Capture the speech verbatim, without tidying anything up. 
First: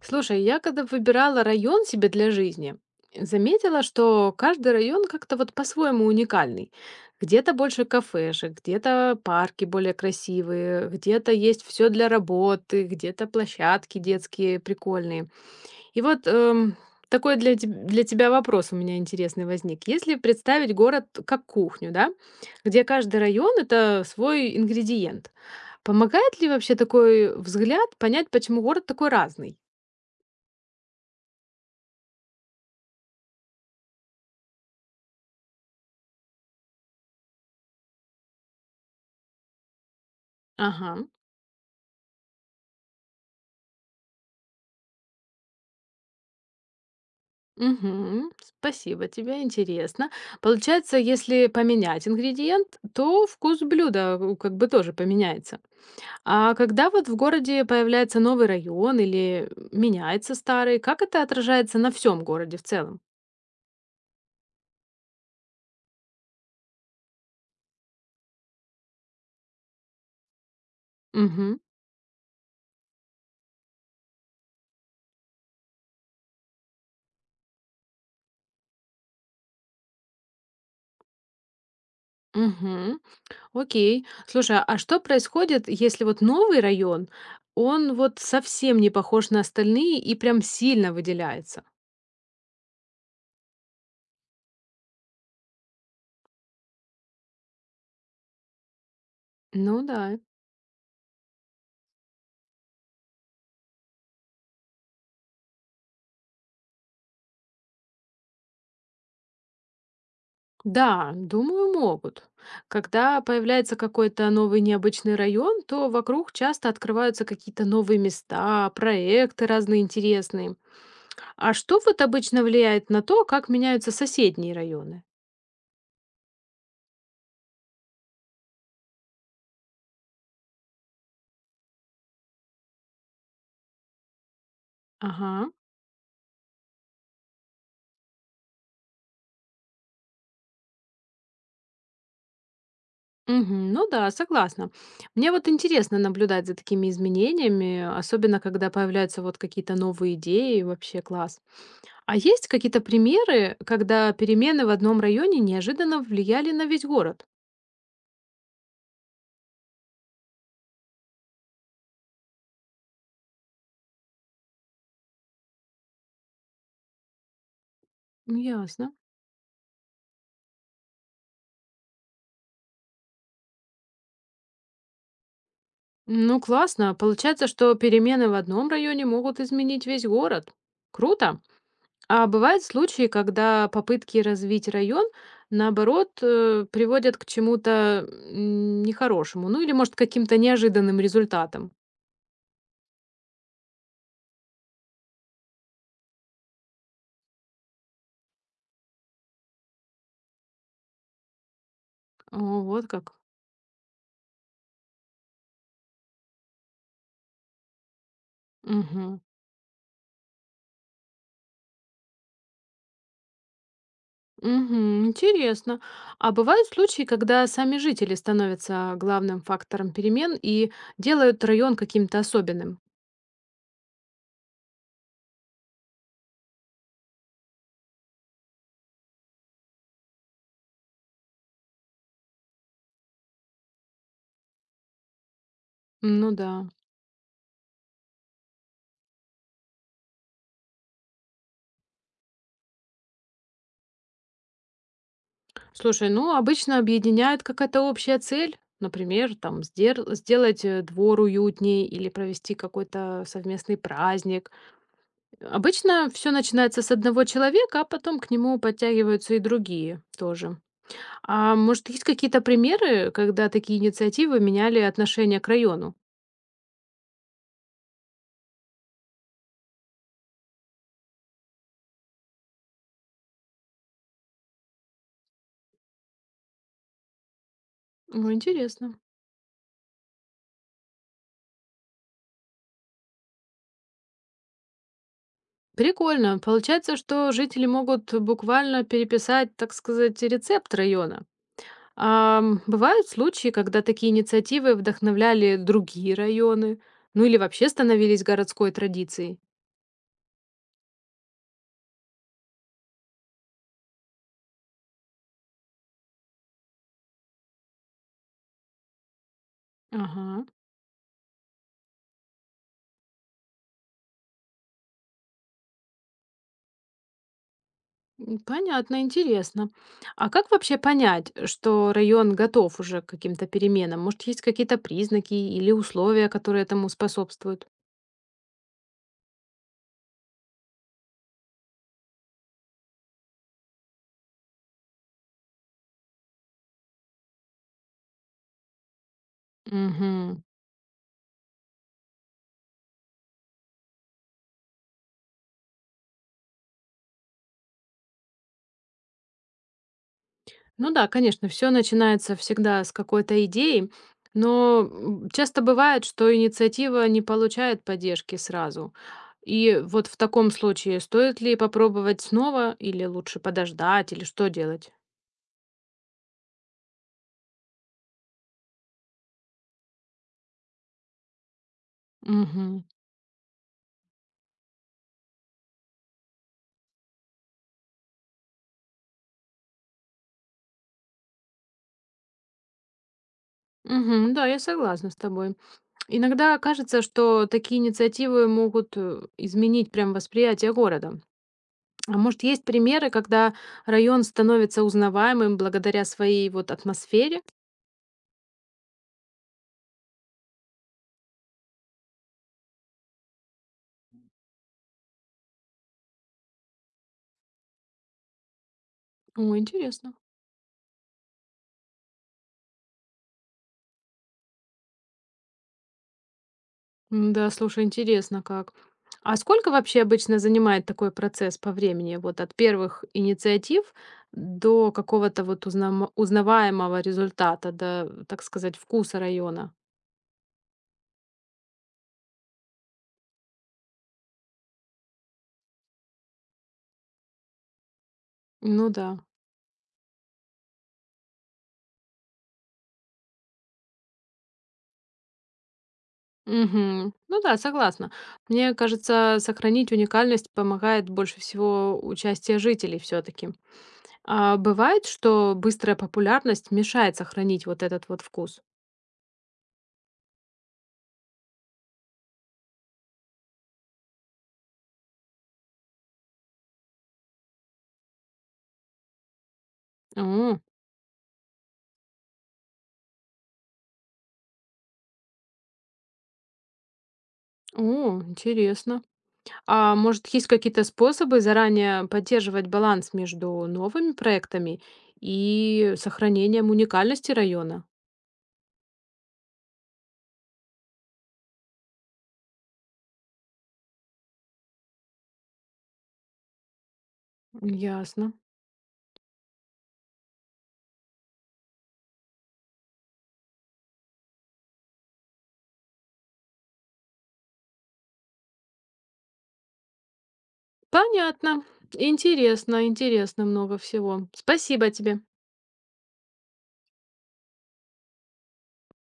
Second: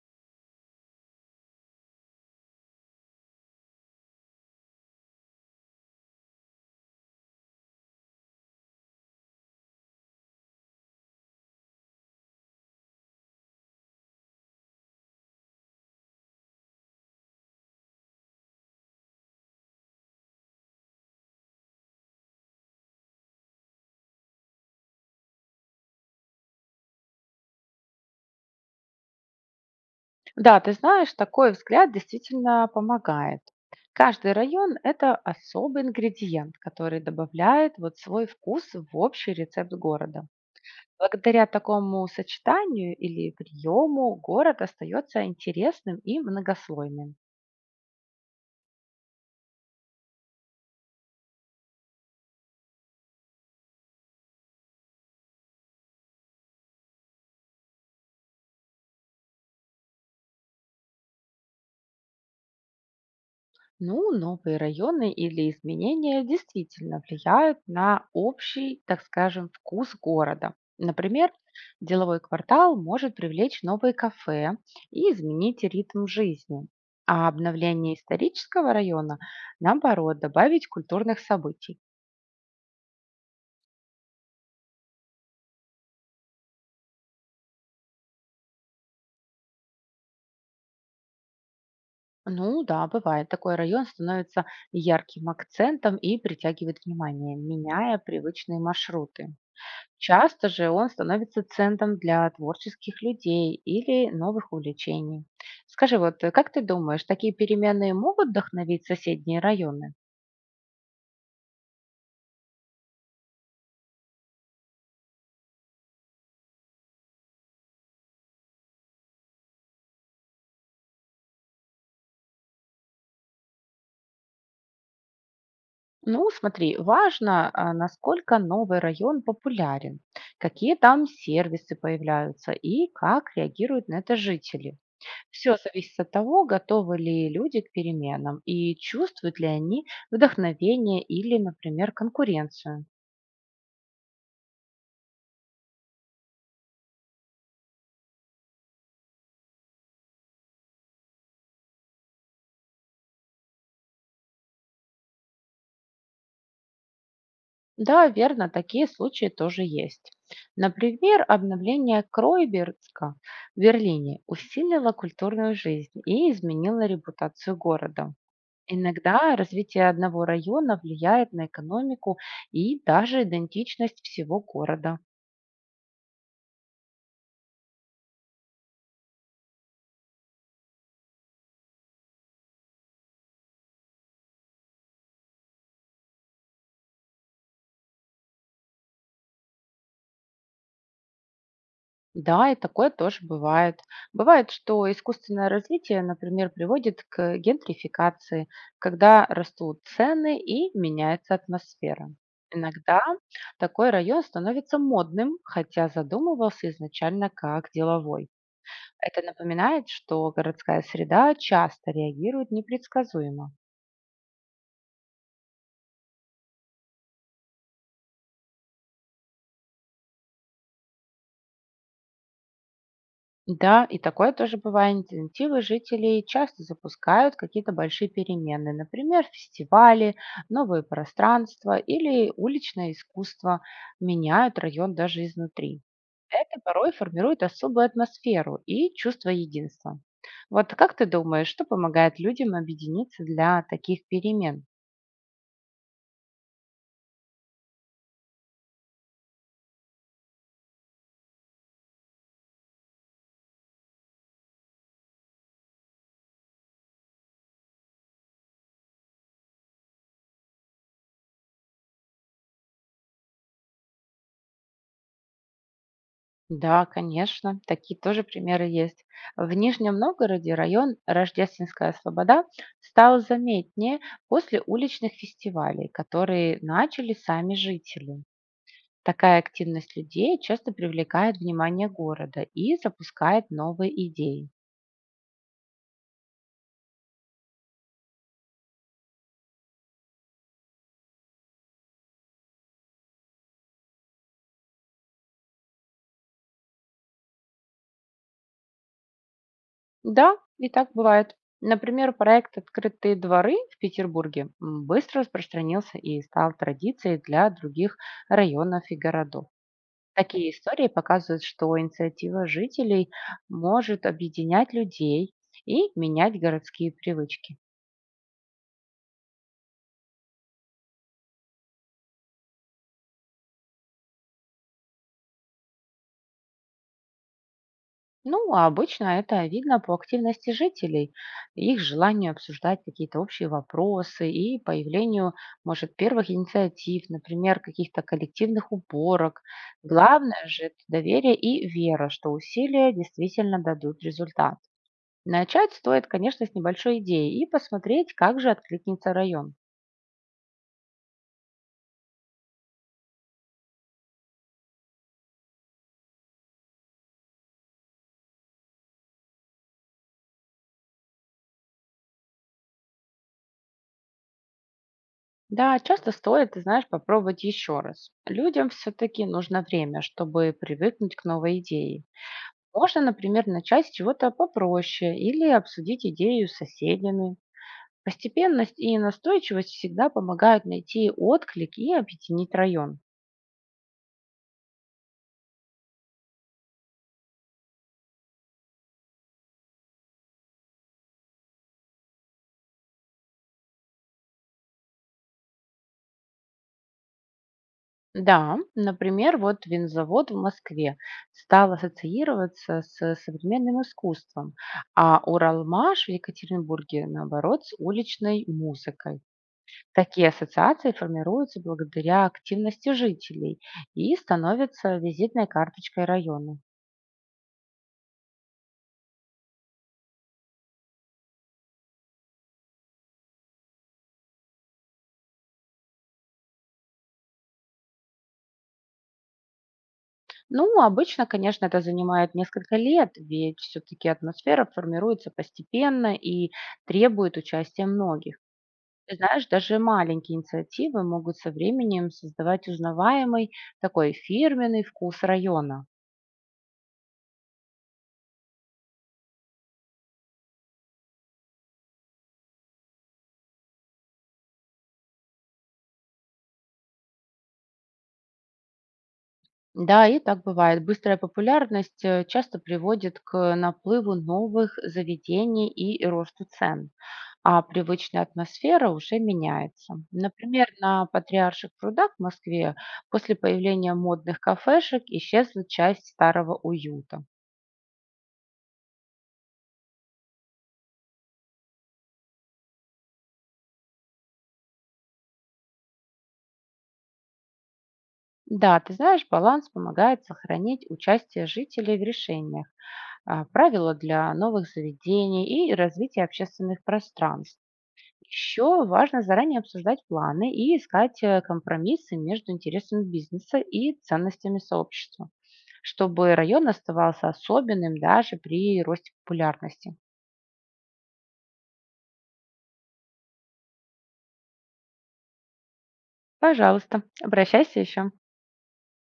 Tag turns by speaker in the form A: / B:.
A: Слушай, я когда выбирала район себе для жизни, заметила, что каждый район как-то вот по-своему уникальный. Где-то больше кафешек, где-то парки более красивые, где-то есть все для работы, где-то площадки детские прикольные. И вот эм, такой для, теб- для тебя вопрос у меня интересный возник. Если представить город как кухню, да, где каждый район это свой ингредиент, помогает ли вообще такой взгляд понять, почему город такой разный?
B: Да, ты знаешь, такой взгляд действительно помогает. Каждый район– это особый ингредиент, который добавляет вот свой вкус в общий рецепт города.
A: Ага.
B: Благодаря такому сочетанию или приему город остается интересным и многослойным.
A: Мгм. Спасибо тебе, интересно. Получается, если поменять ингредиент, то вкус блюда у- как бы тоже поменяется. А когда вот в городе появляется новый район или меняется старый, как это отражается на всем городе в целом?
B: Ну, новые районы или изменения действительно влияют на общий, так скажем, вкус города. Например,
A: Угу.
B: деловой квартал может привлечь новые кафе и изменить ритм жизни, а обновление исторического района, наоборот, добавить культурных событий.
A: Угу. Окей. Слушай, а что происходит, если вот новый район, он вот совсем не похож на остальные и прям сильно выделяется?
B: Ну да, бывает, такой район становится ярким акцентом и притягивает внимание, меняя привычные маршруты.
A: Ну да.
B: Часто же он становится центром для творческих людей или новых увлечений. Скажи, вот э, как ты думаешь, такие перемены могут вдохновить соседние районы?
A: Да, думаю, могут. Когда появляется какой-то новый необычный район, то вокруг часто открываются какие-то новые места, проекты разные интересные. А что вот обычно влияет на то, как меняются соседние районы?
B: Ну, смотри, важно, а, насколько новый район популярен, какие там сервисы появляются и как реагируют на это жители.
A: Ага.
B: Все зависит от того, готовы ли люди к переменам и чувствуют ли они вдохновение или, например, конкуренцию.
A: Мгм. Ну да, согласна. Мне вот интересно наблюдать за такими изменениями, особенно когда появляются вот какие-то новые идеи, вообще класс. А есть какие-то примеры, когда перемены в одном районе неожиданно влияли на весь город?
B: Да, верно, такие случаи тоже есть. Например, обновление Кройберска в Берлине усилило культурную жизнь и изменило репутацию города.
A: Ясно.
B: Иногда развитие одного района влияет на экономику и даже идентичность всего города.
A: Ну, классно. Получается, что перемены в одном районе могут изменить весь город. Круто. А бывают случаи, когда попытки развить район, наоборот, э, приводят к чему-то м, нехорошему, ну или, может, к каким-то неожиданным результатам.
B: Да, и такое тоже бывает. Бывает, что искусственное развитие, например, приводит к гентрификации, когда растут цены и меняется атмосфера.
A: О, вот
B: Иногда
A: как.
B: такой район становится модным, хотя задумывался изначально как деловой.
A: Мгм.
B: Это напоминает, что городская среда часто реагирует непредсказуемо.
A: Мгм. Интересно. А бывают случаи, когда сами жители становятся главным фактором перемен и делают район каким-то особенным?
B: Да, и такое тоже бывает. Инициативы жителей часто запускают какие-то большие перемены, например, фестивали, новые пространства или уличное искусство меняют район даже изнутри.
A: Ну да.
B: Это порой формирует особую атмосферу и чувство единства. Вот как ты думаешь, что помогает людям объединиться для таких перемен?
A: Слушай, ну, обычно объединяет какая-то общая цель. Например, там сдер- сделать э, двор уютнее или провести какой-то совместный праздник. Обычно все начинается с одного человека, а потом к нему подтягиваются и другие тоже. А может, есть какие-то примеры, когда такие инициативы меняли отношение к району?
B: Да, конечно, такие тоже примеры есть. В Нижнем Новгороде район Рождественская Слобода стал заметнее после уличных фестивалей, которые начали сами жители.
A: Ну, интересно.
B: Такая активность людей часто привлекает внимание города и запускает новые идеи.
A: Прикольно. Получается, что жители могут буквально переписать, так сказать, рецепт района. Ам, бывают случаи, когда такие инициативы вдохновляли другие районы, ну или вообще становились городской традицией.
B: Да, и так бывает. Например, проект «Открытые дворы» в Петербурге м, быстро распространился и стал традицией для других районов и городов.
A: Ага,
B: Такие истории показывают, что инициатива жителей может объединять людей и менять городские привычки.
A: м, понятно, интересно. А как вообще понять, что район готов уже к каким-то переменам? Может, есть какие-то признаки или условия, которые этому способствуют?
B: Ну, а обычно это видно по активности жителей, их желанию обсуждать какие-то общие вопросы и появлению, может, первых инициатив, например, каких-то коллективных уборок.
A: Угу.
B: Главное же– это доверие и вера, что усилия действительно дадут результат. Начать стоит, конечно, с небольшой идеи и посмотреть, как же откликнется район.
A: Ну да, конечно, все начинается всегда с какой-то идеи, но, м, часто бывает, что инициатива не получает поддержки сразу. И вот в таком случае стоит ли попробовать снова или лучше подождать, или что делать?
B: Да, часто стоит, ты знаешь, попробовать еще раз. Людям все-таки нужно время, чтобы привыкнуть к новой идее.
A: Угу,
B: Можно, например, начать с чего-то попроще или обсудить идею с соседями. Постепенность и настойчивость всегда помогают найти отклик и объединить район.
A: угу, да, я согласна с тобой. Иногда кажется, что такие инициативы могут, э, изменить прям восприятие города. А может, есть примеры, когда район становится узнаваемым благодаря своей вот атмосфере?
B: Да, например, вот винзавод в Москве стал ассоциироваться с современным искусством, а Уралмаш в Екатеринбурге, наоборот, с уличной музыкой.
A: О, интересно.
B: Такие ассоциации формируются благодаря активности жителей и становятся визитной карточкой района.
A: М-да, слушай, интересно как. А сколько вообще обычно занимает такой процесс по времени? Вот от первых инициатив до какого-то вот узнама узнаваемого результата, до, так сказать, вкуса района.
B: Ну, обычно, конечно, это занимает несколько лет, ведь все-таки атмосфера формируется постепенно и требует участия многих.
A: Ну да.
B: Ты знаешь, даже маленькие инициативы могут со временем создавать узнаваемый такой фирменный вкус района.
A: Мгм. Ну да, согласна. Мне кажется, сохранить уникальность помогает больше всего участие жителей все таки. А бывает, что быстрая популярность мешает сохранить вот этот вот вкус?
B: Да, и так бывает. Быстрая популярность э, часто приводит к наплыву новых заведений и росту цен. А привычная атмосфера уже меняется.
A: О,
B: Например, на Патриарших прудах в Москве после появления модных кафешек исчезла часть старого уюта.
A: о, интересно. А может, есть какие-то способы заранее поддерживать баланс между новыми проектами и сохранением уникальности района?
B: Да, ты знаешь, баланс помогает сохранить участие жителей в решениях, а, правила для новых заведений и развитие общественных пространств.
A: Ясно.
B: Еще важно заранее обсуждать планы и искать э, компромиссы между интересами бизнеса и ценностями сообщества, чтобы район оставался особенным даже при росте популярности.
A: Понятно. Интересно, интересно много всего. Спасибо тебе.
B: Пожалуйста, обращайся еще.